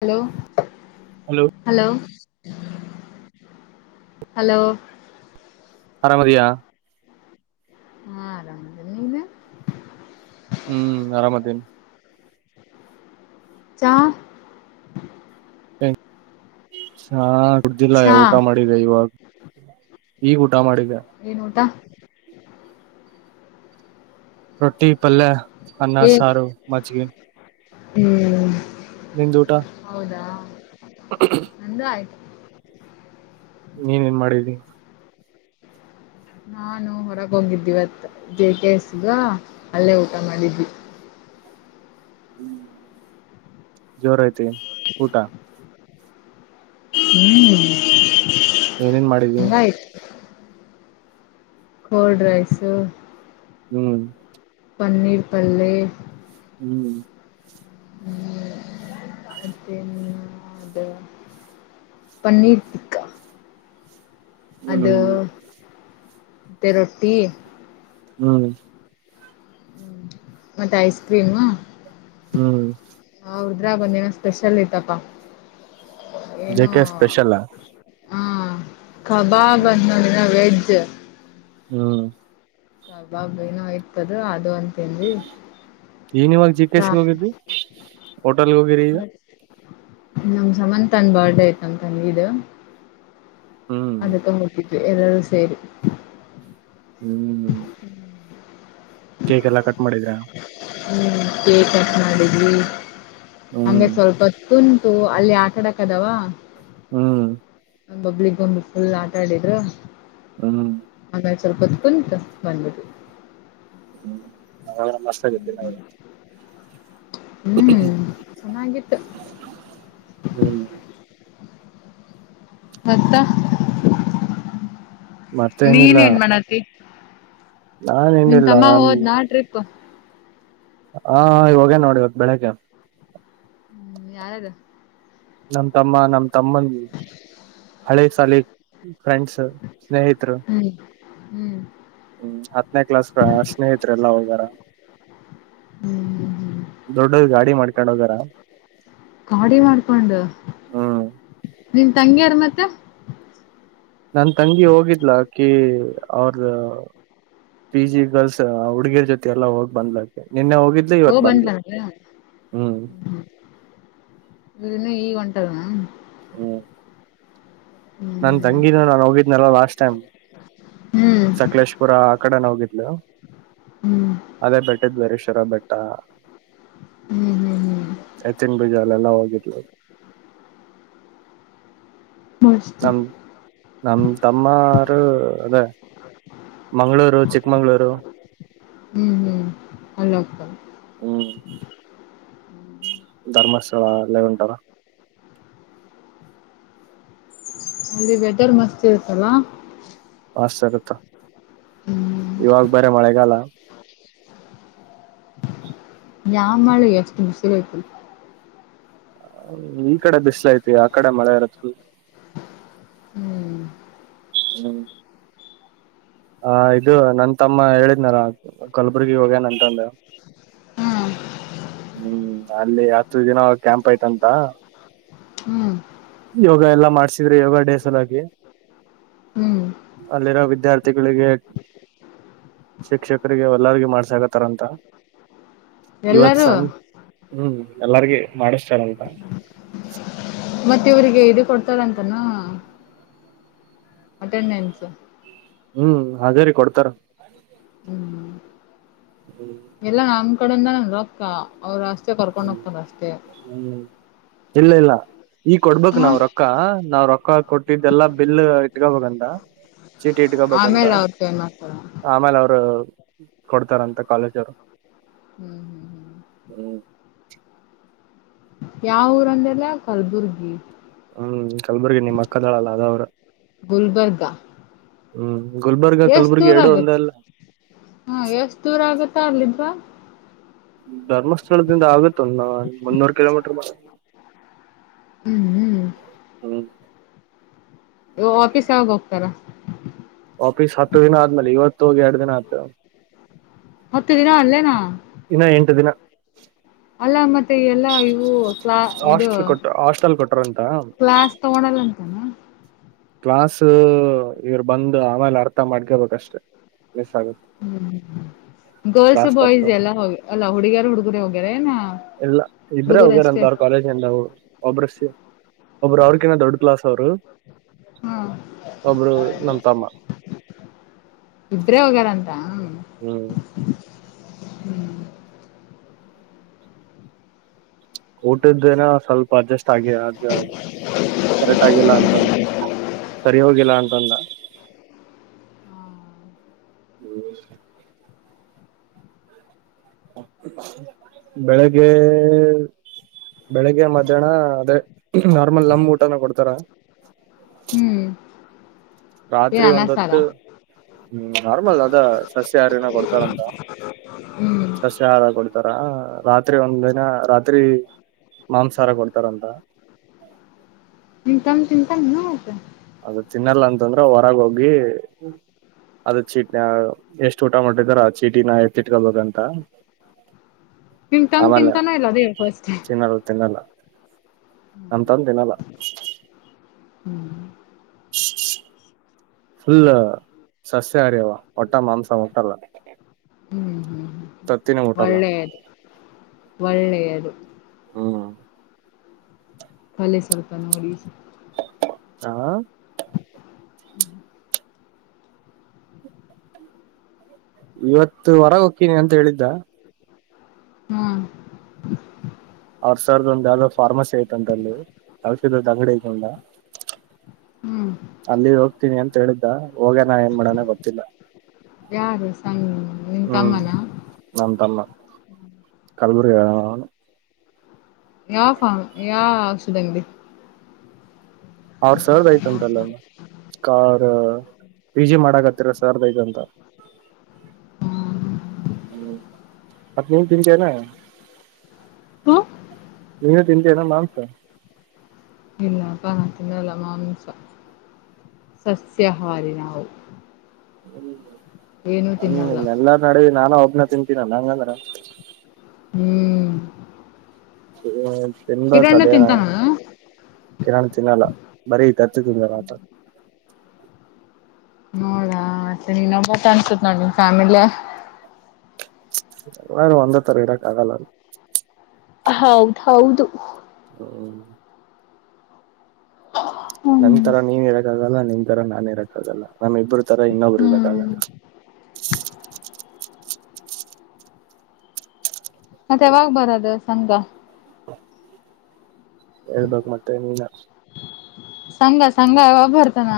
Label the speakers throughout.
Speaker 1: Hello hello hello
Speaker 2: ಆರಾಮದಯಾ
Speaker 1: ಹಾ ಆರಾಮ ನೀನು
Speaker 2: ಹ್ಮ್ ಆರಾಮದೇನ
Speaker 1: ಚಾ
Speaker 2: ಹಾ ಕುಡ್ದಿಲ್ಲ
Speaker 1: ಚಾ
Speaker 2: ಊಟ ಮಾಡಿದೆ ಇವಾಗ ಹ ಈಗ ಊಟ ಮಾಡಿದ್ದ
Speaker 1: ಏನ್ ಊಟ
Speaker 2: ರೊಟ್ಟಿ ಪಲ್ಲ ಅನ್ನ
Speaker 1: ಏ
Speaker 2: ಸಾರು ಮಜಗಿ
Speaker 1: ಹ್ಮ್
Speaker 2: ನಿಂದುಊಟಾ
Speaker 1: ಎಂದ ಆಯ್ತು
Speaker 2: ನೀನ್ ಏನ್ ಮಾಡಿದ್ದಿ
Speaker 1: ನಾನು ಹೊರಗ್ ಹೋಗಿದ್ದಿಿವತ್ತ ಜೆ ಕೆ ಎಸ್ಗ ಅಲ್ಲೇ ಊಟ ಮಾಡಿದ್ವಿ
Speaker 2: ಜೋರಐತಿ ಊಟ
Speaker 1: ಹ್ಮ್
Speaker 2: ಏನೇನ್ ಮಾಡಿದ್ವಿ
Speaker 1: ಹಂಗಾಯ್ತು ಕೋಲ್ಡ್ ರೈಸು
Speaker 2: ಹ್ಮ್
Speaker 1: ಪನ್ನೀರ್ಪಲ್ಲೆ
Speaker 2: ಹ್ಮ್
Speaker 1: ಹ್ಮ ಮನ್ನು ಅದ ಪನ್ನೀರ್ ತಿಕ್ಕಾ ಅದು
Speaker 2: ಹ್ಮ್
Speaker 1: ತ್ತ ರೋಟ್ಟಿ
Speaker 2: ಹ್ಮ್
Speaker 1: ಹ್ಮ ಮತ್ತೆ ಐಸ್ ಕ್ರೀಮ್
Speaker 2: ಹ್ಮ್
Speaker 1: ಹೃದ್ರ ಬಂದೇನ ಸ್ಪೆಷಲ್ ಐ್ದಪ್ಪ
Speaker 2: ಜಗೇ ಸ್ಪೆಷಲ್ ಆ
Speaker 1: ಹಾ ಕಬಾಬ್ ಅಂದ ನೋದಿನ ವೆಜ್ ಯಾಕೆ
Speaker 2: ಹ್ಮ್
Speaker 1: ಬಾಬ ನೋ ಆಯ್ತದ ಅದು ಅಂತ ತಿಂದ್ವಿ
Speaker 2: ಏನಿವಾಗ ಜಿ ಕೆಸ್ಗೆ ಹೋಗಿದ್ ಹೋಟೆಲ್ಗೆ ಹೋಗಿರಿ ಈಗ
Speaker 1: ನಮ್ ಸಮಂತನ್ ಬರ್ದೇ ಆಯ್ತಂತನ್ಗದು
Speaker 2: ಹ್ಮ್
Speaker 1: ಅಂದ ತೊಂಬೂ ಎಲ್ಲಾದೂ ಸೇರಿ
Speaker 2: ಹ್ಮ್ ಕೇಕ್ ಎಲ್ಲಾ ಕಟ್ ಮಾಡಿದ್ರಾ
Speaker 1: ಹ ಕೇಕ್ ಕಟ್ ಮಾಡವಿ
Speaker 2: ಹ್ಮ್
Speaker 1: ಹಂಗೆ ಸ್ವಲ್ಪ ತುನ್ ಅಲ್ಲಿ ಆಟ ಆಡಕ್ ಅದಾವ
Speaker 2: ಹ್ಮ್
Speaker 1: ನ ಪಬ್ಲಿಕ್ ಒಂದ ಫುಲ್ ಆಟ ಆಡಿದ್ರು
Speaker 2: ಹ್ಮ್
Speaker 1: ಸ್ವಲ್ಪತ್ ಕುಂತ ಬಂದ್ಬಿಟ್ಟು
Speaker 2: ಹ್ಮ್ ನಾವ ಮಷ್ಟ ಆಗಿದ್ದ
Speaker 1: ಹ್ಮ್ ಚೆನ್ನಾಗಿತ್ತು
Speaker 2: ಹ್ಮ್
Speaker 1: ಗತ್ತ ನೀನ್
Speaker 2: ಮತ್ತೇನಿಲ್ಲ
Speaker 1: ಏನ್ ಮಾಡಹತ್ತಿ
Speaker 2: ನಾನ್ ಹಂಡಿಲ್ಲ ನನ್
Speaker 1: ಹೋದ್ನಾ ಟ್ರಿಪ್
Speaker 2: ಹಾ ಇವಾಗೇ ನೋಡಿ ಇವತ್ತು ಬೆಳಗ್ಗೆ
Speaker 1: ಹ್ಮ್ ಯಾರಾರು
Speaker 2: ನಮ್ ತಮ್ಮ ನಮ ತಮ್ಮನ್ ಹಳೆ ಸಾಲಿ ಹ್ಮ್ ಫ್ರೆಂಡ್ಸ್ ಸ್ನೇಹಿತರು
Speaker 1: ಹ್ಮ್ ಹ್ಮ್
Speaker 2: ಹ್ಮ್ ಹತ್ತನೇ ಕ್ಲಾಸ್ ಸ್ನೇಹತ್ ಎಲ್ಲ ಹೋಗರ
Speaker 1: ಹ್ಮ್ ಹ್ಮ್ ಹ್ಮ್
Speaker 2: ದೊಡ್ಡ ಗಾಡಿ ಮಾಡ ಕಣಗರ
Speaker 1: ಗಾಡಿ ಮಾಡ್ಕೊಂಡು
Speaker 2: ಹ್ಮ್
Speaker 1: ನಿನ್ ತಂಗಿಯಾರ ಮತ್ತೆ
Speaker 2: ನನ್ ತಂಗಿ ಹೋಗಿದ್ಲಕಿ ಅವ್ರ ಪಿ ಜಿ ಗರ್ಲ್ಸ್ ಹುಡ್ಗಿರ್ ಜೊತೆ ಎಲ್ಲ ಹೋಗ್ ಬಂದ್ಲಕ್ಕೆ ನಿನ್ನೆ ಹೋಗಿದ್ಲ
Speaker 1: ಓ
Speaker 2: ಇವತ್ ಬಂದ್ಲ
Speaker 1: ಅವಳು
Speaker 2: ಹ್ಮ್
Speaker 1: ಇನ್ನು ಈಗಂಟದ
Speaker 2: ಹ್ಮ್ ನನ್ ತಂಗಿನೂ ನಾು ಹೋಗಿದ್ನಲ್ಲ ಲಾಸ್ಟ್ ಟೈಮ್
Speaker 1: ಹ್ಮ್
Speaker 2: ಸಕಲೇಶ್ಪುರ ಆ ಕಡೆನ ಹೋಗಿದ್ಲು
Speaker 1: ಹ್ಮ್ ಹ್ಮ್
Speaker 2: ಅದೇ ಬೆಟ್ಟದ್ ಬರೇಶ್ವರ ಬೆಟ್ಟ
Speaker 1: ಹ್ಮ್ ಹ್ಮ್
Speaker 2: ಎತ್ತಿನಭುಜ ಅಲ್ಲೆಲ್ಲಾ ಹೋಗ ಯಟ
Speaker 1: ಮಸ್ತ್
Speaker 2: ನಮ ನಮ ತಮ್ಮರು ಅದೇ ಮಂಗಳೂರು ಚಿಕ್ಕಮಂಗ್ಗಳೂರು
Speaker 1: ಹ್ಮ್ ಹ್ಮ್ ಅಲ್ಲಿ ಹೋಗ್ತಾವ
Speaker 2: ಹ್ಮ್ ಧರ್ಮಸ್ಥಳಲ್ಲ ಉಂಟಾರ
Speaker 1: ಅಲ್ಲಿ ವೆದರ್ ಮಸ್ತ್ ಇರುತ್ತಲ್ಲ
Speaker 2: ಹ ಸರ್ತ್ತ
Speaker 1: ಹ್ಮ್
Speaker 2: ಇವಾಗ ಬರ ಮಳೆಗಲ್ಲ
Speaker 1: ಾನ್ ಮಾಡಾಳ ಎಷ್ಟು ಬಷರಯತು
Speaker 2: ಹ ಈ ಕಡೆ ಬಿಸ್ಲ ಐತಿ ಆ ಕಡೆ ಮಳೆ ಇರತ್ತ
Speaker 1: ಹ್ಮ್
Speaker 2: ಹ್ಮ್ ಹ ಇದು ನ ತಮ್ಮ ಹೇಳಿದ್ನಾರ ಕಲ್ಬುರ್ಗಿ ಹೋಗ್ಯನಂತ ಒಂದು
Speaker 1: ಹಾ
Speaker 2: ಹ್ಮ್ ಅಲ್ಲಿ ಹತ್ತು ದಿನ ಕ್ಯಾಂಪ್ ಐ್ತಂತ
Speaker 1: ಹ್ಮ್
Speaker 2: ಯೋಗ ಎಲ್ಲಾ ಮಾಡ್ಸಿದ್ರೆ ಯೋಗ ಡೇ ಸಲಾಗಿ
Speaker 1: ಹ್ಮ್
Speaker 2: ಅಲ್ಲಿರೋ ವಿದ್ಯಾರ್ಥಿಗಳಿಗೆ ಶಿಕ್ಷಕರಿಗೆ ಎಲ್ಲಗ ಮಾಡ್ಸಕತ್ತಾರಂತ
Speaker 1: ಎಲ್ಲ
Speaker 2: ಸಾನ ಹ್ಮ್ ಎಲ್ಲಾರ್ಗ ಮಾಡಿಸ್ತಾರಂತ
Speaker 1: ಮತ್ತ ಇವ್ರಿಗೆ ಇದು ಕೊಡ್ತಳಂತಾನ ಅಟೆಂಡೆನ್ಸ್
Speaker 2: ಹ್ಮ್ ಹೇರಿ ಕೊಡ್ತಾರ
Speaker 1: ಹ್ಮ್
Speaker 2: ಹ್ಮ್
Speaker 1: ಎಲ್ಲಾ ನಮ ಕೊಡಂದ ನನ್ ರಕ್ಕ ಅವ್ರ ಕರ್ಕೊಂಡು ಹೋಗ್ತಾನ ಅಷ್ಟೇ
Speaker 2: ಹ್ಮ್ ಇಲ್ಲ ಇಲ್ಲ ಈಗ ಕೊಡ್ಬೇಕಕ್
Speaker 1: ಹ
Speaker 2: ನಾವ್ ರೊಕ್ಕ ನಾವ್ ರೊಕ್ಕ ಕೊಟ್ಟಿದ್ದೆಲ್ಲಾ ಬಿಲ್ ಇಟ್ಕಬಬೇಕ [unintelligible] ಚೀಟಿ ಇಟ್ಕಬೇಕಂತ
Speaker 1: ಆಮೇಲೆ ಅವ್ರ ಪೇ ಮಾಡ್ತಾರ ಹ್ಮ್
Speaker 2: ಆಮೇಲೆ ಅವರು ಕೊಡ್ತಾರಂತ ಕಾಲೇಜರು
Speaker 1: ಹ್ಮ್ ಹ್ಮ್ ಹ್ಮ್
Speaker 2: ಹ್ಮ್
Speaker 1: ಯಾವ ಊರ ಅಂದ್ರಲ್ಲ ಕಲ್ಬುರ್ಗಿ
Speaker 2: ಹ್ಮ್ ಕಲ್ಬುರ್ಗಿ ನಿಮ್ಮ್ ಅಕ್ಕದಾಳಲ್ಲ ಅದ ಅವ್ರ
Speaker 1: ಗುಲ್ಬರ್ಗ
Speaker 2: ಹ್ಮ್ ಗುಲ್ಬರ್ಗ
Speaker 1: ಎಷ್ಟ್
Speaker 2: ಕಲ್ಬುರ್ಗಿ
Speaker 1: ದೂರ
Speaker 2: ಎರಡು ಒಂದೇ
Speaker 1: ಆಗತ್
Speaker 2: ಅಲ್ಲ
Speaker 1: ಹಾ ಎಷ್ಟ್ ದೂರ ಆಗತ್ತಾ ಅಲ್ಲಿದ
Speaker 2: ಹ್ಮ್ ಧರ್ಮಸ್ಥಳದಿಂದ ಆಗುತ್ತ ಅ ಮುನ್ನೂರು ಕಿಲೋಮೀಟರ್
Speaker 1: ಹ್ಮ್ ಹ್ಮ್
Speaker 2: ಹ್ಮ್
Speaker 1: ಆಫೀಸ್ ಯಾವಾಗ ಹೋಗ್ತಾರ-
Speaker 2: ವಾಪೀಸ್ ಹತ್ತು ದಿನ ಆದ್ಮೇಲೆ ಇವತ್ತುಹೋಗಿ ಎರಡು ದಿನ ಆಯತ
Speaker 1: ಹತ್ತು ದಿನ ಅಲ್ಲೇನಾ
Speaker 2: ಇನ್ನ ಎಂಟು ದಿನ
Speaker 1: ಅಲ್ಲ ಮತ್ತೆ ಎಲ್ಲಾ ಇವು ಕ್ಲಾ ಇದು
Speaker 2: ಹಾಸ್ಟೆಲ್ ಕೊಟ್ಟ ಹಾಸ್ಟೆಲ್ ಕೊಟ್ರಂತ
Speaker 1: ಕ್ಲಾಸ್ ತಗೊಂಡಲ್ಲಂತಾನ
Speaker 2: ಕ್ಲಾಸ ಇವರು ಬಂದು ಆಮೇಲೆ ಅರ್ಥ ಮಾಡ್ಕೇಬೇಕಷ್ಟೆ ಮಿಸ್ ಆಗುತ್ತೆ
Speaker 1: ಹ್ಮ್ ಗರ್ಲ್ಸ್
Speaker 2: ಕ್ಲಾಸ್ ತಪ್ಪು
Speaker 1: ಬಾಯ್ಸ್ ಎಲ್ಲ ಹೋಗ ಅಲ್ಲಾ ಹುಡುಗಿಯಾರ ಹುಡುಗರ ಹೋಗ್ಯಾರ ಏನ
Speaker 2: ಎಲ್ಲ ಇಬ್ರೇ
Speaker 1: ಹುಡುಗರು
Speaker 2: ಹೋಗ್ಯಾರಂತ
Speaker 1: ಅಷ್ಟೇ
Speaker 2: ಅವ್ರ ಕಾಲೇಜ್ಂದವು ಒಬ್ಬ್ರ ಒಬ್ಬರು ಅವ್ರಕಿನ್ನ ದೊಡ್ಡ ಕ್ಲಾಸ್ ಅವರು
Speaker 1: ಹಾ
Speaker 2: ಒಬ್ರು ನಮ್ಮ ತಮ್ಮ-
Speaker 1: ಇಬ್ರೇ
Speaker 2: ಹ್ಮ್
Speaker 1: ಹ್ಮ್
Speaker 2: ಊಟದೇನಾ ಸ್ವಲ್ಪ ಅಡ್ಜಸ್ಟ್ ಅಗಿ ಅಗಿ ಅ ಕರೆಕ್ಟ್ ಆಗಿಲ್ಲ ಅಂತಂದ ಸರಿ ಹೋಗಿಲ್ಲ ಅಂತಂದ ಹ್ಮ್ ಬೆಳಗ್ಗೆ ಬೆಳಿಗ್ಗೆ ಮಧ್ಯಾಹ್ನ ಅದೇ ನಾರ್ಮಲ್ ನಮ್ ಊಟನ ಕೊಡ್ತಾರ
Speaker 1: ಹ್ಮ್ ಏನ್
Speaker 2: ರಾತ್ರಿ
Speaker 1: ಅನ್ನ
Speaker 2: ಒಂದ
Speaker 1: ಸಾರ
Speaker 2: ಹೊತ್ತು ಹ್ಮ ನಾರ್ಮಲ್ ಅದ ಸಸ್ಯಾಹಾರಿನ ಕೊಡ್ತಾರಂತ
Speaker 1: ಹ್ಮ್
Speaker 2: ಸಸ್ಯಾಹಾರ ಕೊಡ್ತಾರ ರಾತ್ರಿ ಒಂದ ಇನ್ನ ರಾತ್ರಿ ಮಾಂಸಾಹಾರ ಕೊಡ್ತಾರಂತ
Speaker 1: ನಿಂತಮ್ಮಂನು
Speaker 2: ಅದು ತಿನ್ನಲ್ಲ ಅಂತಂದ್ರ ಹೊರಗ ಹೋಗಿ ಅದ ಚೀಟ್ ಎಷ್ಟು ಊಟ ಮಾಡಟ್ಟಿದಾರೊ ಆ ಚೀಟಿನ ಎತ್ತಿಟ್ಕೊಬೇಕಂತ
Speaker 1: ನಿಮ್ ತಮ್
Speaker 2: ಆಮೇಲೆ
Speaker 1: ತಿಂತಾನ ಇಲ್ಲ ಅದೇ ಹೇಳ್ ಫಸ್ಟ್
Speaker 2: ಅಂತಂದೆನಲ್ಲ
Speaker 1: ಹ್ಮ್
Speaker 2: ಫುಲ್ ಸಸ್ಯಹಾರಿ ಅವ ಮಟ್ಟೆ ಮಾಂಸ ಮಟ್ಟಲ್ಲ
Speaker 1: ಹ್ಮ ಹ್ಮ
Speaker 2: ತತ್ತಿನೇ ಮುಟ್ಟಲ್ಲ
Speaker 1: ಒಳ್ಳೆಯದು
Speaker 2: ಹ್ಮ
Speaker 1: ಅಲ್ಲೇ ಸ್ವಲ್ಪ ನೋಡಿ
Speaker 2: ಹಾ
Speaker 1: ಹ್ಮ
Speaker 2: ಇವತ್ತು ಹೊರಗ್ ಹೋಕ್ತೀನಿ ಅಂತ ಹೇಳಿದ್ದ
Speaker 1: ಹ್ಮ
Speaker 2: ಸರ್ದು ಯಾವ್ದೊ ಒಂದ್ ಫಾರ್ಮಸಿ ಐತ್ ದಲ್ಲಿ ಔಷಧದ್ ಅಂಗಡಿ ಐತೊಂದ
Speaker 1: ಹ್ಮ್
Speaker 2: ಅಲ್ಲಿ ಹೋಗ್ತೀನಿ ಅಂತ್ ಹೇಳಿದ್ದ ಹೋಗ್ಯಾನ ಏನ್ ಮಾಡನ ಗೊತ್ತಿಲ್ಲ
Speaker 1: ಯಾರು ಸಣ್ಣ ನಿನ್
Speaker 2: ಹ್ಮ್
Speaker 1: ತಮ್ಮನ
Speaker 2: ನಮ ತಮ್ಮ ಕಲ್ಬರಿಗ ಆ
Speaker 1: ಯಾವ ಫಂ ಯಾವ ಔಷಧಂಗ್ಡಿ
Speaker 2: ಅವ್ರ ಸರ್ದ್ ಐಯ್ತಂತಲ್ಲೋ ಕಾ ಪಿ ಜಿ ಮಾಡಕತ್ತರ ಸರ್ದ್ ಐತಂತ ಮತ್ ನಿನ್ ತಿಂಚ ನ
Speaker 1: ಹ
Speaker 2: ನೀ ತಿಂತ್ಯೇನೋ ಮಾಂಸ
Speaker 1: ಇಲ್ಲಪ್ಪ ನಾನ್ ತಿನ್ನಲ್ಲ ಮಾಂಸ ಸಸ್ಯಾಹಾರಿ ನಾವು ಏನು
Speaker 2: ಹ್ಮ್
Speaker 1: ತಿನ್ನಲ್ಲ
Speaker 2: ಹ್ಮ ಎಲ್ಲಾ ನಡಿ ನಾನೂ ಒಬ್ ತಿನ್ನ ತಿಂತೀನ್ ಅಂಗಂದ್ರ
Speaker 1: ಹ್ಮ್
Speaker 2: ಹ
Speaker 1: ಕಿರಣ್ಣು ತಿಂತಾನೇನು
Speaker 2: ಕಿರಣ್ ತಿನ್ನಲ್ಲ ಬರೀ ಕತ್ತುದ್ದಣಾಂತ [inaudible]
Speaker 1: ನೋಡಾ ಮತ್ತೆ ನೀನ್ನೊಬ್ಬ ಅನ್ಸುತ್ ನೋಡ್ ನಂ ಫ್ಯಾಮಿಲ್
Speaker 2: ಎಲ್ಲಾರ್ ಒಂದೇ ತರ ಇರಕ್ಕೆ ಆಗಲ್ಲ
Speaker 1: ಹೌದ್ ಹೌದು
Speaker 2: ಹ್ಮ ನನ್
Speaker 1: ಹ್ಮ್
Speaker 2: ತರ ನೀವ ಇರಕ್ಕಾಗಲ್ಲ ನಿನ್ ತರ ನಾನೇ ಇರಕ್ಕ ಆಗಲ್ಲ ನಮಮ್ಮ ಇಬ್ಬರು ತರ ಇನ್ನೊಬ್ರು ಇರ
Speaker 1: ಹ್ಮ್
Speaker 2: [unintelligible]
Speaker 1: ಮತ್ತೆ ಯಾವಾಗ್ ಬರದು ಸಂಘ.
Speaker 2: [inaudible] ಹೇಳ್ಬೇಕ್ ಮತ್ತೆ ನೀನಾ.
Speaker 1: ಸಂಘ ಸಂಘ ಒಬ್ಬರ್ತಾನ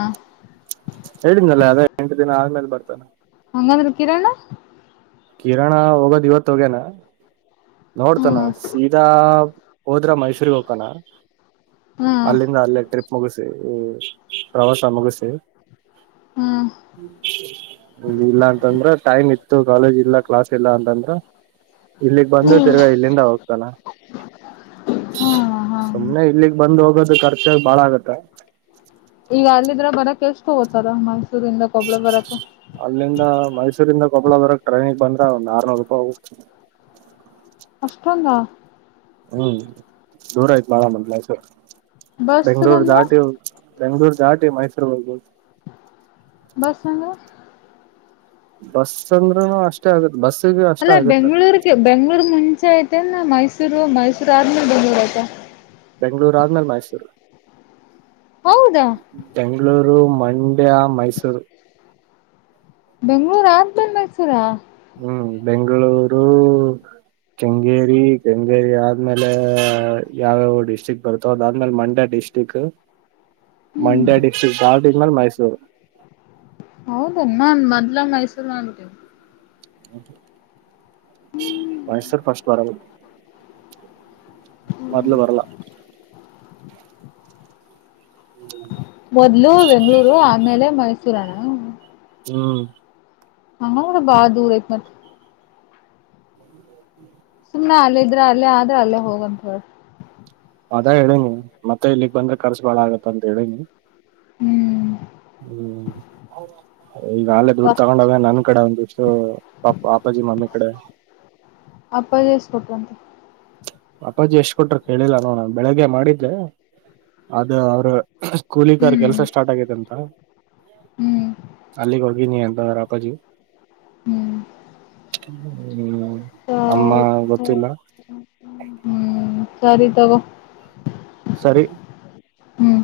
Speaker 2: ಹೇಳಿದ್ನಲ್ಲ ಅದ ಎಂಟು ದಿನ ಆದ್ಮೇಲೆ ಬರ್ತಾನ.
Speaker 1: ಅಂಗದ್ರೇ ಕಿರಣ್.
Speaker 2: ಕಿರಣ ಹೋಗೋದ್ ಇವತ್ತು ಹೋಗ್ಯನಾ.
Speaker 1: ಹ್ಮ
Speaker 2: ನೋಡ್ತಾನ ಸೀದಾ ಹೋದ್ರ ಮೈಸೂರ್ರಿಗೆ ಹೋಗಕಣ.
Speaker 1: ಹ್ಮ್
Speaker 2: ಅಲ್ಲಿಂದ ಅಲ್ಲೇ ಟ್ರಿಪ್ ಮುಗಿಸಿ ಈ ಪ್ರವಾಸ ಮುಗಸೀ.
Speaker 1: ಹ್ಮ್
Speaker 2: ಹ್ಮರಿ [inaudible] ಇಲ್ಲ ಅಂತಂದ್ರ ಟೈಮ್ ಇತ್ತು ಕಾಲೇಜ್ ಇಲ್ಲ ಕ್ಲಾಸ್ ಇಲ್ಲ ಅಂತಂದ್ರ ಇಲ್ಲಿಗ್ ಬಂದ ತಿರ್ಗಾ ಇಲ್ಲಿಂದ ಹೋಗ್ತಾನ
Speaker 1: ಹಾ ಹಾ
Speaker 2: ಸುಮನೆ ಇಲ್ಲಿಗ್ ಬಂದು ಹೋಗೋದು ಖರ್ಚಾಗ ಬಾಳ ಆಗುತ್ತೆ.
Speaker 1: ಈಗ ಅಲ್ಲಿದ್ರ ಬರಕ್ ಎಷ್ಟು ಹೋತಾರ ಮೈಸೂರಿಂದ ಕೊಬ್ಬಳ ಬರಕ್.
Speaker 2: ಅಲ್ಲಿಂದ ಮೈಸೂರಿಂದ ಕೊಬಳದರಕ್ ಟ್ರೈನಿಗೆ ಬಂದ್ರೆ ಒಂದ್ ಆರ್ನೂರು ರೂಪಾಯಿ ಹೋಗುತ್ತೆ.
Speaker 1: ಅಷ್ಟೊಂದ.
Speaker 2: ಹ್ಮ್ ದೂರ ಆತ್ತೆ ಬಹಳ ಮೈಸೂರು. ಬೆಂಗಳೂರು
Speaker 1: ಬಸ್ಗಂದ್ರ
Speaker 2: ದಾಟಿ ಹೋಗಬೇಕು. ಬೆಂಗಳೂರು ದಾಟಿ ಮೈಸೂರು ಹೋಗಬೋದು.
Speaker 1: ಬಸ್ ಬೇಂದ್ರೆ.
Speaker 2: ಬಸ್ ಅಂದ್ರ ಅಷ್ಟೇ ಆಗತ್ ಬಸ್.
Speaker 1: ಅಲ್ಲ ಬೆಂಗಳೂರಿಗೆ ಬೆಂಗಳೂರ್ ಮುಂ ಇತೆನ್ ಮೈಸೂರು ಮೈಸೂರ್ ಅಧ್ಮೆಮೇಲೆ ಬೆಂಗಳೂರು ಆಯ್ತಾ.
Speaker 2: ಬೆಂಗಳೂರು ಆದ್ಮೇಲೆ ಮೈಸೂರು.
Speaker 1: ಹೌದಾ
Speaker 2: ಮರು ಮಂಡ್ಯ ಮೈಸೂರು
Speaker 1: ಬೆಂಗಳೂರು ಆದ್ಮೇಲೆ ಮೈಸೂರ.
Speaker 2: ಹ್ಮ್ ಬೆಂಗಳೂರು ಕೆಂಗೇರಿ ಕೆಂಗೇರಿ ಆದ್ಮೇಲೆ ಯಾವ್ಯಾವ ಡಿಸ್ಟ್ರಿಕ್ ಬರ್ತೋ ಅದಾದ್ಮೇಲೆ ಮಂಡ್ಯ ಡಿಸ್ಟ್ರಿಕ್
Speaker 1: ಹ್ಮ್
Speaker 2: ಮಂಡ್ಯ ಡಿಸ್ಟ್ರಿಕ್ ಧಾಟಿಧ್ಮೇಲೆ ಮೈಸೂರು.
Speaker 1: ಹಮ್ಮನ್ ಮೊದಲೇ ಮೈಸೂರು
Speaker 2: ಮೈಸೂರು ಫಸ್ಟ್ ಬರಲಾ. ಮೊದಲು ಬರಲಾ.
Speaker 1: ಮೊದ್ಲು ಬೆಂಗಳೂರು ಆಮೇಲೆ ಮೈಸೂರನಾ
Speaker 2: ಹ್ಮ್
Speaker 1: ಹಡ ಬಾಳ ದೂರ ಐತ್ತೆ.
Speaker 2: ಹ್ಮ [inaudible]
Speaker 1: ಸುಮ್ನೆ ಅಲ್ಲೇ ಇದ್ರೆ ಅಲ್ಲೇ ಆದ್ರೆ ಅಲ್ಲೇ ಹೋಗಂತ ಬ
Speaker 2: ಅದ ಹೇಳಿನಿ ಮತ್ತೆ ಇಲ್ಲಿಗ್ ಬಂದ್ರೆ ಖರ್ಚು ಬಾಳ ಆಗತ್ತ ಅಂತ ಹೇಳಿನಿ
Speaker 1: ಹ್ಮ್
Speaker 2: ಹ್ಮ್ [unintelligible] ಈಗ ಆಲೆೇ ದುಡ್ಡು
Speaker 1: ಪರ್ತ್
Speaker 2: ತಗೊಂಡೋಗ ನನ್ ಕಡೆ ಒಂದಿಷ್ಟು ಪಾಪ ಅಪಾಜಿ ಮಮ್ಮಿ ಕಡೆ
Speaker 1: ಅಪ್ಪಾಜಿ ಇಸ್ಕೊಟ್ರಂತೆ
Speaker 2: ಅಪ್ಪಾಜಿ ಎಷ್ಟ್ ಕೊಟ್ರ ಹೇಳಿಲ್ಲ ನೋಡ ಬೆಳಿಗ್ಗೆ ಮಾಡಿ ಅ ಅದು ಅವ್ರ ಕೂಲಿಕಾರ್
Speaker 1: ಹ್ಮ್
Speaker 2: ಕೆಲ್ಸ ಸ್ಟಾರ್ಟ್ ಆಗೈತೆ ಅಂತ
Speaker 1: ಹ್ಮ್
Speaker 2: ಅಲ್ಲಿಗೆ ಹೋಗನಿ ಅಂತ ಹಾ ರಾಕಾಜ
Speaker 1: ಹ್ಮ್
Speaker 2: [unintelligible] ಹ್ಮ
Speaker 1: ಸ
Speaker 2: ಅಮ್ಮ ಗೊತ್ತಿಲ್ಲ
Speaker 1: ಹ್ಮ್ ಸರಿ ತಗೋ
Speaker 2: ಸರಿ
Speaker 1: ಹ್ಮ್